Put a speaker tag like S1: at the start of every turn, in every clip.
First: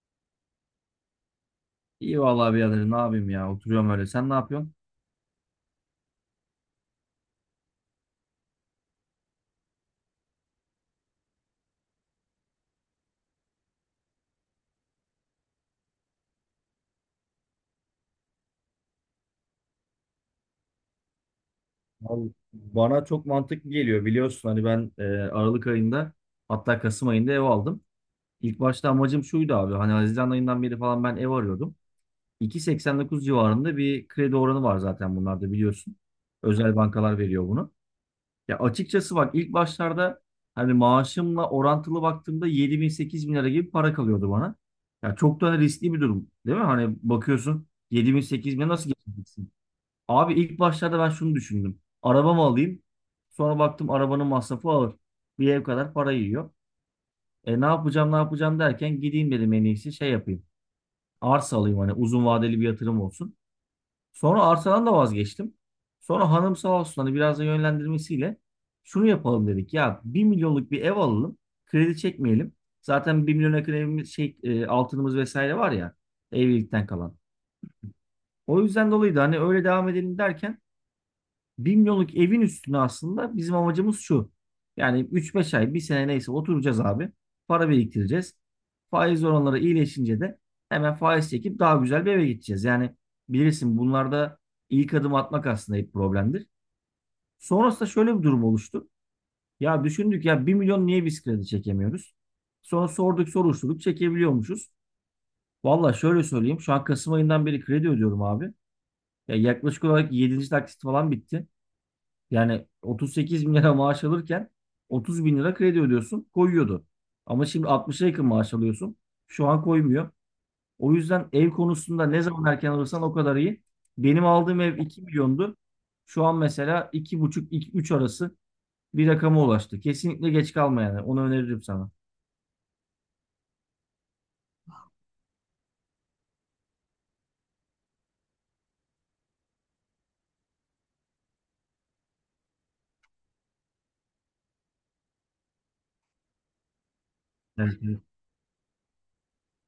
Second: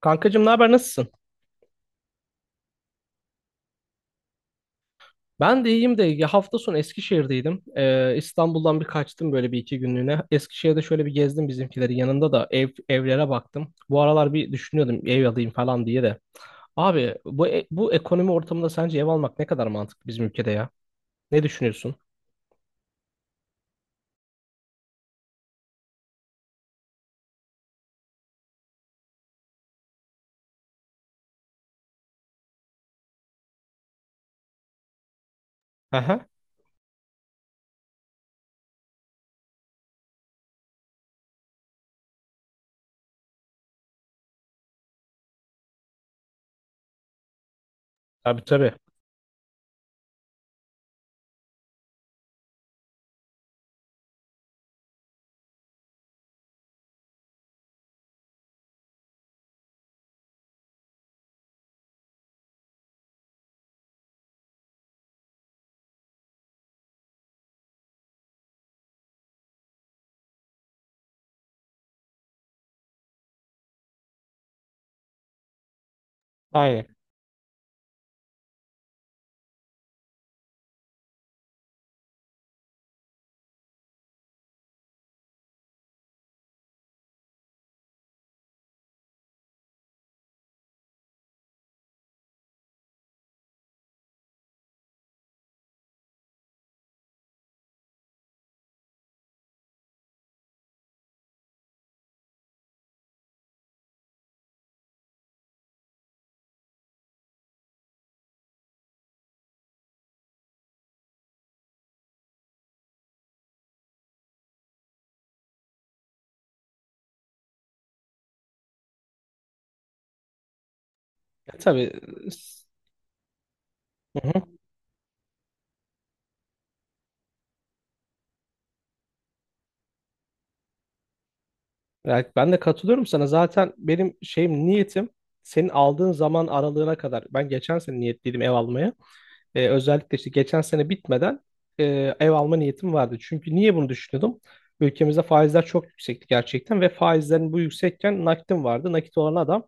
S1: Kankacığım ne haber nasılsın?
S2: İyi vallahi birader ne yapayım ya oturuyorum öyle. Sen ne yapıyorsun?
S1: Ben de iyiyim de ya hafta sonu Eskişehir'deydim. İstanbul'dan bir kaçtım böyle bir iki günlüğüne. Eskişehir'de şöyle bir gezdim bizimkileri. Yanında da evlere baktım. Bu aralar bir düşünüyordum ev alayım falan diye de. Abi bu ekonomi ortamında sence ev almak ne kadar mantıklı bizim ülkede ya? Ne düşünüyorsun?
S2: Vallahi bana çok mantıklı geliyor, biliyorsun hani ben Aralık ayında hatta Kasım ayında ev aldım. İlk başta amacım şuydu abi, hani Haziran ayından beri falan ben ev arıyordum. 2.89 civarında bir kredi oranı var zaten bunlarda biliyorsun.
S1: Aha.
S2: Özel bankalar veriyor bunu. Ya açıkçası bak, ilk başlarda hani maaşımla orantılı baktığımda 7 bin 8 bin lira gibi para kalıyordu bana. Ya çok da riskli bir durum değil mi? Hani bakıyorsun 7 bin
S1: Tabii
S2: 8 bin
S1: tabii.
S2: nasıl geçeceksin? Abi ilk başlarda ben şunu düşündüm. Araba mı alayım? Sonra baktım arabanın masrafı ağır. Bir ev kadar para yiyor. E ne yapacağım ne yapacağım derken gideyim dedim en iyisi şey yapayım. Arsa alayım, hani uzun vadeli bir yatırım olsun. Sonra arsadan da vazgeçtim. Sonra hanım sağ olsun, hani biraz da yönlendirmesiyle şunu yapalım dedik. Ya 1 milyonluk bir ev alalım. Kredi çekmeyelim. Zaten 1 milyon yakın evimiz altınımız vesaire var ya, evlilikten
S1: Aynen.
S2: kalan. O yüzden dolayı da hani öyle devam edelim derken 1 milyonluk evin üstüne aslında bizim amacımız şu. Yani üç beş ay, bir sene neyse oturacağız abi. Para biriktireceğiz. Faiz oranları iyileşince de hemen faiz çekip daha güzel bir eve gideceğiz. Yani bilirsin bunlarda ilk adım atmak aslında hep problemdir. Sonrasında şöyle bir durum oluştu. Ya düşündük, ya bir milyon niye biz kredi çekemiyoruz? Sonra sorduk soruşturduk, çekebiliyormuşuz. Valla şöyle söyleyeyim, şu an Kasım ayından beri kredi ödüyorum abi. Ya yaklaşık olarak yedinci taksit falan bitti. Yani 38 bin lira maaş alırken 30 bin lira kredi ödüyorsun, koyuyordu. Ama şimdi 60'a yakın maaş alıyorsun. Şu an koymuyor. O yüzden ev
S1: Ya, tabii.
S2: konusunda ne zaman
S1: s-
S2: erken alırsan o kadar iyi. Benim
S1: Hı hı.
S2: aldığım ev 2 milyondu. Şu an mesela 2,5-3 arası bir rakama ulaştı. Kesinlikle geç kalma yani. Onu öneririm sana.
S1: Yani ben de katılıyorum sana. Zaten benim niyetim senin aldığın zaman aralığına kadar. Ben geçen sene niyetliydim ev almaya. Özellikle işte geçen sene bitmeden e, ev alma niyetim vardı. Çünkü niye bunu düşünüyordum? Ülkemizde faizler çok yüksekti gerçekten ve faizlerin bu
S2: Evet, evet.
S1: yüksekken nakitim vardı. Nakit olan adam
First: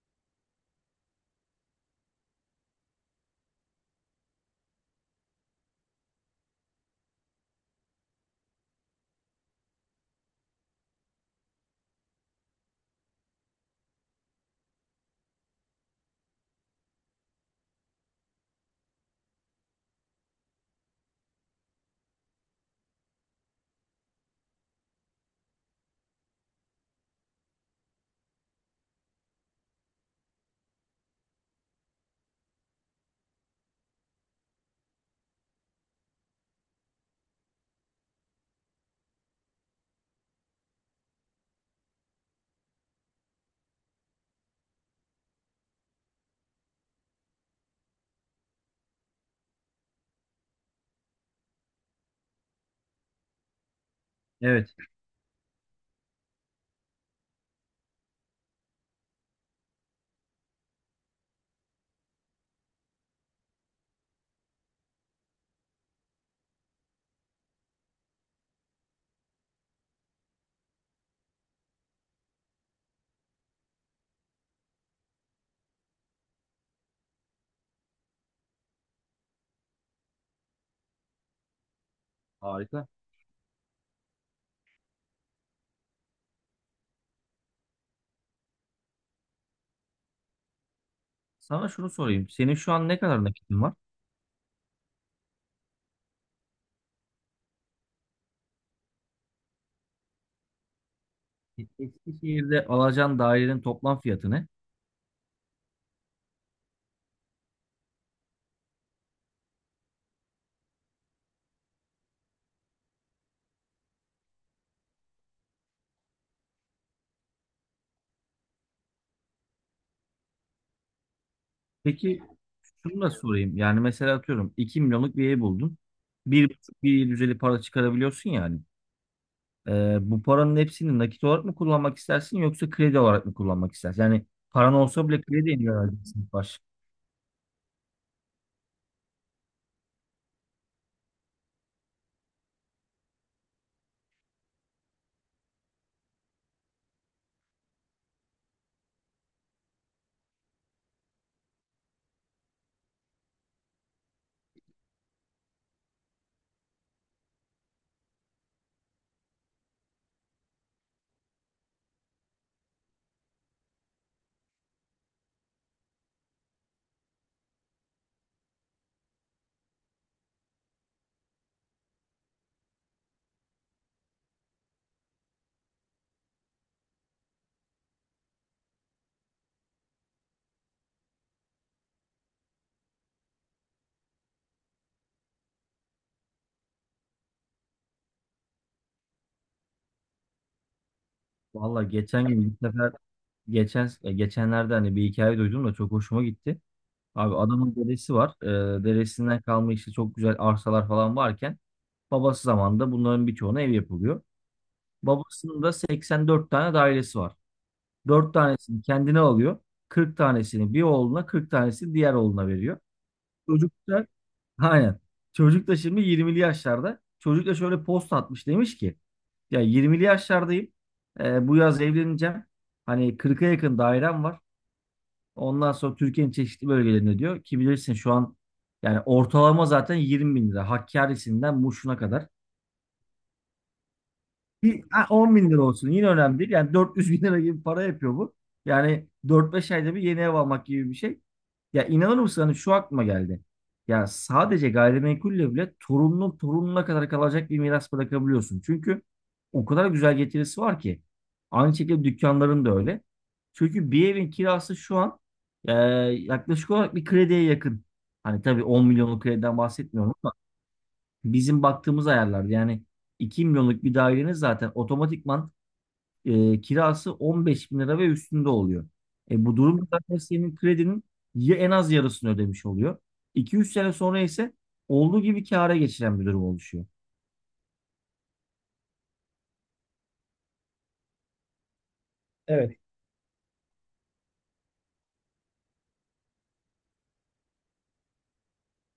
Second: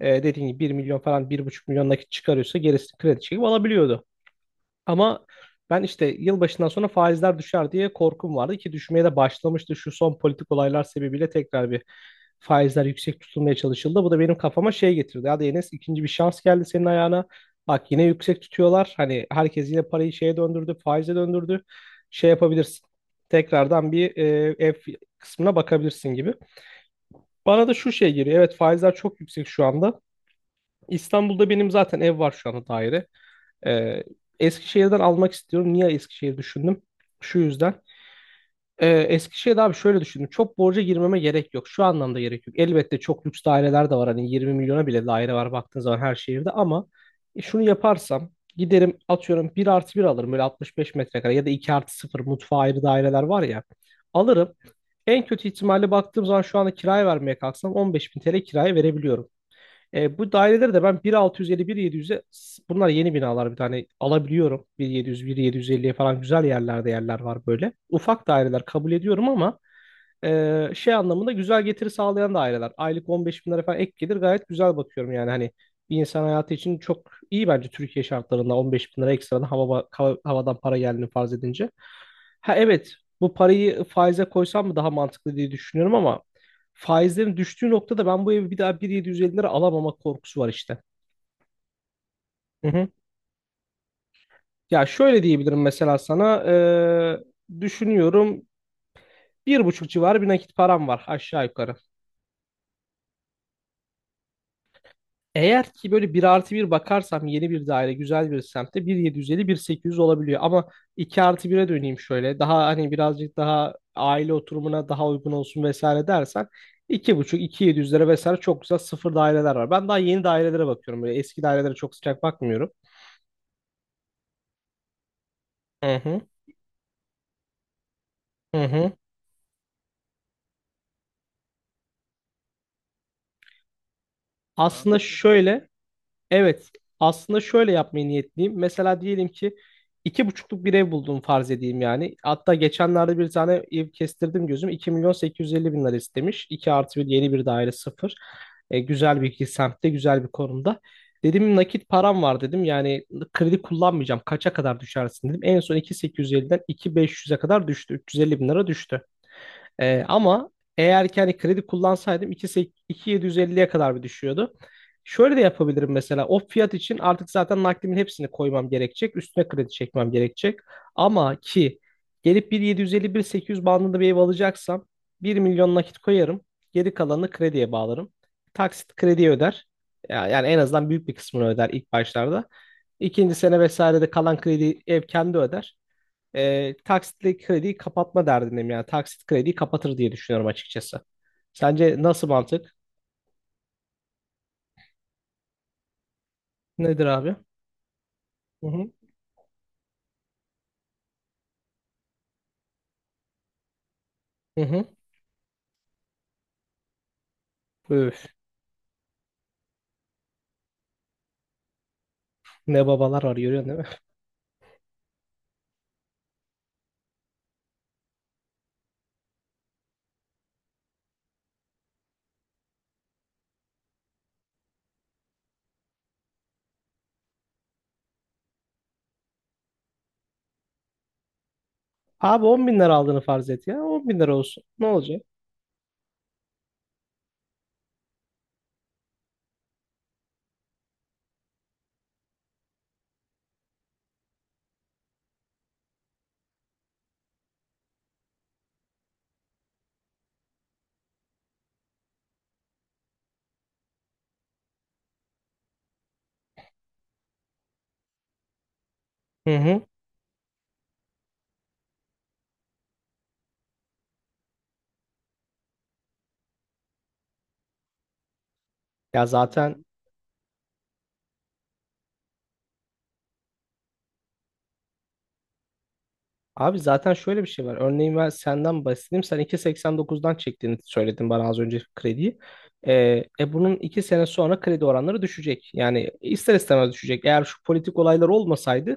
S1: dediğim gibi 1 milyon falan 1,5 milyon nakit çıkarıyorsa gerisini kredi çekip alabiliyordu. Ama ben işte yılbaşından sonra faizler düşer diye korkum vardı ki düşmeye de başlamıştı. Şu son politik olaylar sebebiyle tekrar bir faizler yüksek tutulmaya çalışıldı. Bu da benim kafama şey getirdi. Hadi Enes ikinci bir şans geldi senin ayağına. Bak yine yüksek tutuyorlar. Hani herkes yine parayı şeye döndürdü, faize döndürdü. Şey yapabilirsin. Tekrardan bir ev kısmına bakabilirsin gibi. Bana da şu şey geliyor. Evet faizler çok yüksek şu anda. İstanbul'da benim zaten ev var şu anda daire. Ee, Eskişehir'den almak istiyorum. Niye Eskişehir düşündüm? Şu yüzden. Eskişehir'de abi şöyle düşündüm. Çok borca girmeme gerek yok. Şu anlamda gerek yok. Elbette çok lüks daireler de var. Hani 20 milyona bile daire var baktığın zaman her şehirde ama şunu yaparsam giderim atıyorum bir artı bir alırım böyle 65 metrekare ya da 2 artı sıfır mutfağı ayrı daireler var ya alırım.
S2: Evet,
S1: En kötü ihtimalle baktığım zaman şu anda kiraya vermeye kalksam 15 bin TL kiraya verebiliyorum. Bu daireleri de ben 1.650, 1.700'e bunlar yeni binalar bir tane alabiliyorum. 1.700, 1.750'ye falan güzel yerlerde yerler var böyle. Ufak daireler kabul ediyorum ama şey anlamında güzel getiri sağlayan da aileler. Aylık 15 bin lira falan ek gelir gayet güzel bakıyorum yani hani bir insan hayatı için çok iyi bence Türkiye şartlarında 15 bin lira ekstradan havadan para geldiğini farz edince. Ha
S2: harika.
S1: evet bu parayı faize koysam mı daha mantıklı diye düşünüyorum ama faizlerin düştüğü noktada ben bu evi bir daha 1.750 lira alamama korkusu var işte.
S2: Sana şunu sorayım. Senin
S1: Hı
S2: şu
S1: hı.
S2: an ne kadar nakitin var?
S1: Ya şöyle diyebilirim mesela sana düşünüyorum bir buçuk civarı bir nakit param var aşağı yukarı.
S2: Eskişehir'de alacağın dairenin toplam fiyatı ne?
S1: Eğer ki böyle bir artı bir bakarsam yeni bir daire güzel bir semtte 1.750 1.800 olabiliyor ama 2 artı bir'e döneyim şöyle daha hani birazcık daha aile oturumuna daha uygun olsun vesaire dersen 2,5-2700'lere vesaire çok güzel sıfır daireler var. Ben daha yeni dairelere bakıyorum böyle eski dairelere çok
S2: Peki,
S1: sıcak bakmıyorum.
S2: şunu da sorayım. Yani mesela atıyorum 2 milyonluk bir ev buldun.
S1: Hı hı,
S2: 1,5 bir düzeli para çıkarabiliyorsun yani.
S1: hı hı.
S2: Bu paranın hepsini nakit olarak mı kullanmak istersin yoksa kredi olarak mı kullanmak istersin? Yani paran
S1: Aslında
S2: olsa bile krediye
S1: şöyle
S2: mi vereceksin baş?
S1: Evet, aslında şöyle yapmayı niyetliyim. Mesela diyelim ki iki buçukluk bir ev buldum farz edeyim yani. Hatta geçenlerde bir tane ev kestirdim gözüm. 2 milyon 850 bin lira istemiş. 2 artı bir yeni bir daire sıfır. Güzel bir iki semtte, güzel bir konumda. Dedim nakit param var dedim. Yani kredi kullanmayacağım. Kaça kadar düşersin dedim. En son 2.850'den 2.500'e kadar düştü. 350 bin lira düştü. Ama eğer ki hani kredi kullansaydım 2.750'ye kadar bir düşüyordu. Şöyle de yapabilirim mesela o fiyat için artık zaten nakdimin hepsini koymam gerekecek. Üstüne kredi çekmem gerekecek. Ama ki gelip 1.750-1.800 bandında bir ev alacaksam 1 milyon nakit koyarım. Geri kalanını krediye bağlarım. Taksit krediye öder. Yani en azından büyük bir kısmını öder ilk başlarda. İkinci sene vesaire de kalan kredi ev kendi öder taksitli krediyi kapatma derdindeyim yani taksit krediyi kapatır diye düşünüyorum açıkçası.
S2: Valla
S1: Sence
S2: geçen
S1: nasıl
S2: gün bir
S1: mantık?
S2: sefer geçenlerde hani bir hikaye duydum da çok hoşuma gitti.
S1: Nedir
S2: Abi
S1: abi?
S2: adamın dedesi var.
S1: Hı hı.
S2: Dedesinden kalma işte çok güzel arsalar falan varken babası zamanında bunların birçoğuna ev yapılıyor.
S1: Hı hı.
S2: Babasının da 84 tane dairesi var.
S1: Üf,
S2: 4 tanesini kendine alıyor. Kırk tanesini bir oğluna, 40 tanesini diğer oğluna veriyor.
S1: ne babalar var görüyorsun
S2: Çocuk
S1: değil mi?
S2: da aynen. Çocuk da şimdi 20'li yaşlarda. Çocuk da şöyle post atmış, demiş ki ya 20'li yaşlardayım. Bu yaz evleneceğim. Hani 40'a yakın dairem var. Ondan sonra Türkiye'nin çeşitli bölgelerinde diyor ki, bilirsin şu an yani ortalama zaten 20 bin lira. Hakkari'sinden Muş'una kadar.
S1: Abi 10 bin lira aldığını farz et ya. 10 bin lira olsun. Ne olacak?
S2: 10 bin lira olsun yine önemli değil. Yani 400 bin lira gibi para yapıyor bu. Yani 4-5 ayda bir yeni ev almak gibi bir şey. Ya inanır mısın, hani şu aklıma geldi. Ya sadece gayrimenkulle bile torunun torununa kadar kalacak bir miras bırakabiliyorsun. Çünkü o kadar güzel getirisi var ki. Aynı şekilde dükkanların da öyle. Çünkü bir evin kirası şu an yaklaşık olarak bir krediye yakın. Hani tabii 10 milyonluk
S1: Hı
S2: krediden
S1: hı.
S2: bahsetmiyorum, bizim baktığımız ayarlar, yani 2 milyonluk bir dairenin zaten otomatikman kirası 15 bin lira ve üstünde oluyor.
S1: Ya
S2: E, bu
S1: zaten
S2: durumda zaten senin kredinin ya en az yarısını ödemiş oluyor. 2 üç sene sonra ise olduğu gibi kâra geçiren bir durum
S1: Abi
S2: oluşuyor.
S1: zaten şöyle bir şey var. Örneğin ben senden bahsedeyim. Sen 2.89'dan çektiğini söyledin bana az önce krediyi. Ee, bunun 2 sene sonra kredi oranları düşecek. Yani ister istemez düşecek. Eğer şu politik olaylar olmasaydı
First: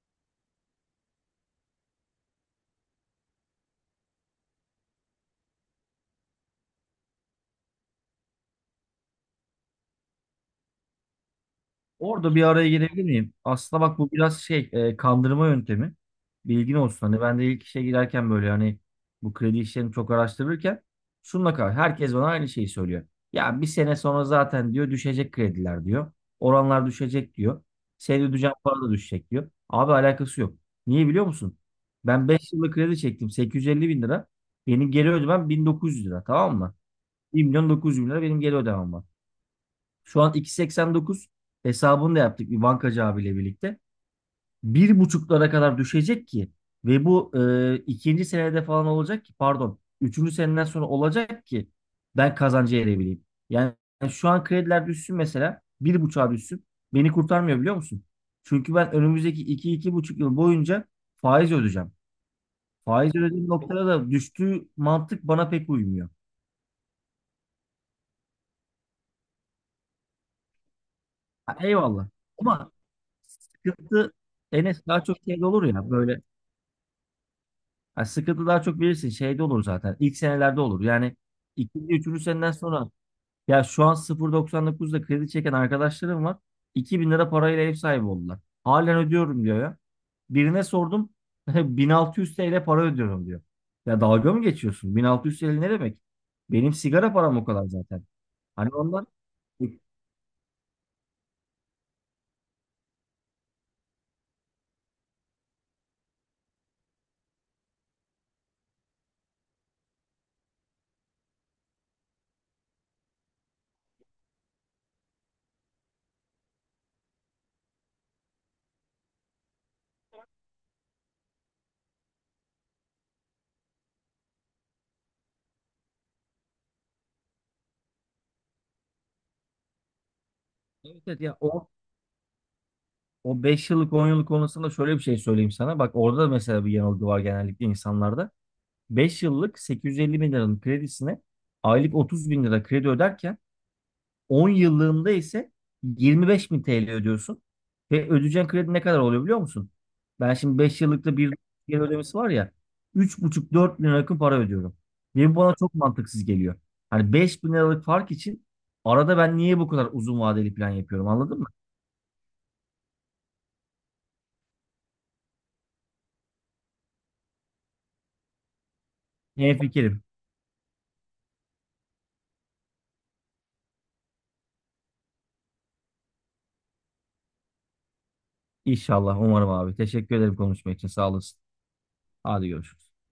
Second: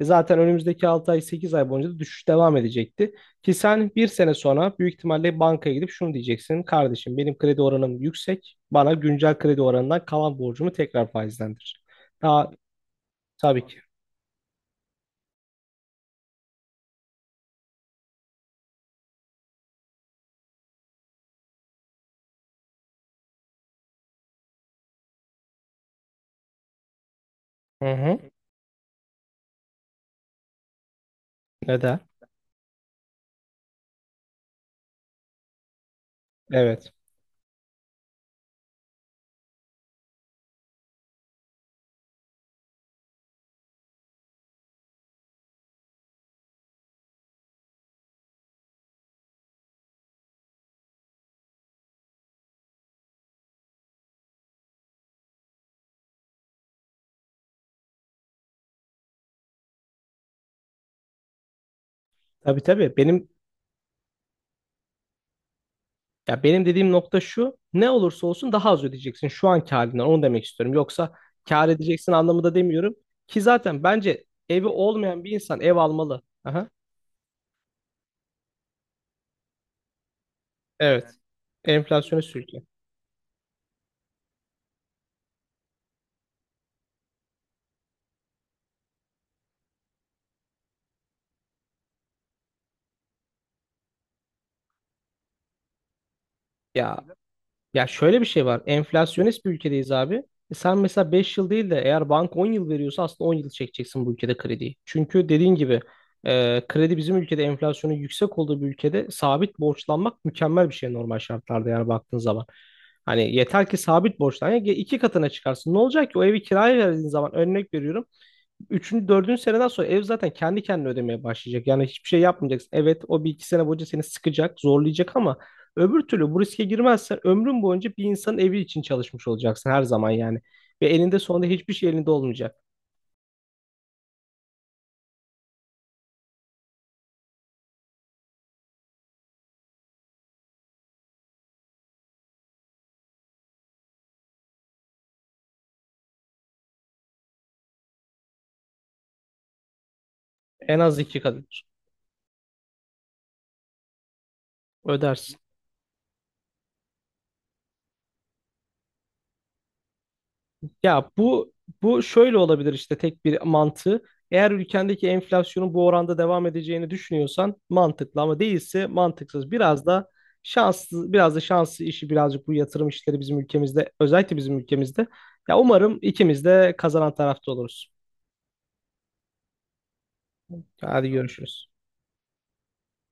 S1: zaten önümüzdeki 6 ay 8 ay boyunca da düşüş devam edecekti. Ki sen bir sene sonra büyük ihtimalle bankaya gidip şunu diyeceksin. Kardeşim benim kredi oranım yüksek. Bana güncel kredi oranından kalan borcumu tekrar faizlendir.
S2: Orada bir
S1: Daha
S2: araya girebilir miyim?
S1: tabii ki.
S2: Aslında bak, bu biraz kandırma yöntemi. Bilgin olsun. Hani ben de ilk işe girerken böyle hani bu kredi işlerini çok araştırırken şununla kar herkes bana aynı şeyi söylüyor. Ya bir sene sonra zaten diyor düşecek krediler diyor. Oranlar düşecek diyor.
S1: Hı hı.
S2: Senin ödeyeceğin para da düşecek diyor. Abi alakası yok. Niye biliyor musun?
S1: Neden?
S2: Ben 5 yıllık kredi çektim 850 bin lira. Benim geri ödemem 1900 lira, tamam mı?
S1: Evet.
S2: 1 milyon 900 bin lira benim geri ödemem var. Şu an 2.89 hesabını da yaptık bir bankacı abiyle birlikte. Bir buçuklara kadar düşecek ki ve bu ikinci senede falan olacak ki, pardon, üçüncü seneden sonra olacak ki ben kazancı erebileyim. Yani şu an krediler düşsün, mesela bir buçuğa düşsün, beni kurtarmıyor biliyor musun? Çünkü ben önümüzdeki iki iki buçuk yıl boyunca faiz ödeyeceğim.
S1: Tabii tabii.
S2: Faiz ödediğim noktada da düştüğü mantık bana pek uymuyor.
S1: Ya benim dediğim nokta şu, ne olursa olsun daha az ödeyeceksin şu anki halinden, onu demek istiyorum. Yoksa
S2: Ha,
S1: kâr
S2: eyvallah.
S1: edeceksin anlamında
S2: Ama
S1: demiyorum ki zaten
S2: sıkıntı
S1: bence evi
S2: Enes daha çok
S1: olmayan bir
S2: şey
S1: insan
S2: olur
S1: ev
S2: ya böyle.
S1: almalı. Aha,
S2: Ha, sıkıntı daha çok bilirsin şeyde olur zaten. İlk senelerde olur.
S1: evet,
S2: Yani ikinci, üçüncü
S1: Enflasyonu
S2: seneden
S1: sürüklüyor.
S2: sonra ya şu an 0.99'da kredi çeken arkadaşlarım var. 2 bin lira parayla ev sahibi oldular. Halen ödüyorum diyor ya. Birine sordum 1600 TL para ödüyorum diyor. Ya dalga mı geçiyorsun? 1600 TL ne demek? Benim
S1: Ya
S2: sigara param o kadar
S1: Ya
S2: zaten.
S1: şöyle bir şey var.
S2: Hani ondan
S1: Enflasyonist bir
S2: e,
S1: ülkedeyiz abi. E sen mesela 5 yıl değil de eğer bank 10 yıl veriyorsa aslında 10 yıl çekeceksin bu ülkede krediyi. Çünkü dediğin gibi kredi bizim ülkede enflasyonun yüksek olduğu bir ülkede sabit borçlanmak mükemmel bir şey normal şartlarda yani baktığın zaman. Hani yeter ki sabit borçlan. Ya iki katına çıkarsın. Ne olacak ki o evi kiraya verdiğin zaman örnek veriyorum. Üçüncü, dördüncü seneden sonra ev zaten kendi kendine ödemeye başlayacak. Yani hiçbir şey yapmayacaksın. Evet o bir iki sene boyunca seni sıkacak, zorlayacak ama öbür türlü bu riske girmezsen ömrün boyunca bir insanın evi için çalışmış olacaksın her zaman yani. Ve
S2: evet,
S1: elinde
S2: evet ya
S1: sonunda
S2: o
S1: hiçbir şey elinde olmayacak.
S2: o beş yıllık 10 yıllık konusunda şöyle bir şey söyleyeyim sana. Bak orada da mesela bir yanılgı var genellikle insanlarda. 5 yıllık 850 bin liranın kredisine aylık 30 bin lira kredi öderken 10 yıllığında ise 25 bin TL ödüyorsun. Ve ödeyeceğin kredi ne kadar oluyor biliyor musun? Ben şimdi
S1: En
S2: 5
S1: az
S2: yıllıkta
S1: iki
S2: bir
S1: kadar
S2: geri ödemesi var ya buçuk 4 bin lira yakın para ödüyorum. Ve bu
S1: ödersin.
S2: bana çok mantıksız geliyor. Hani 5 bin liralık fark için arada ben niye bu kadar uzun vadeli plan yapıyorum,
S1: Ya
S2: anladın mı?
S1: bu şöyle olabilir işte tek bir mantığı. Eğer ülkendeki enflasyonun bu oranda devam edeceğini düşünüyorsan mantıklı ama değilse mantıksız.
S2: Ne fikrim?
S1: Biraz da şanslı işi birazcık bu yatırım işleri bizim ülkemizde, özellikle bizim ülkemizde. Ya umarım ikimiz de kazanan tarafta oluruz.
S2: İnşallah umarım abi. Teşekkür ederim konuşma için,
S1: Hadi
S2: sağ olasın.
S1: görüşürüz.
S2: Hadi görüşürüz.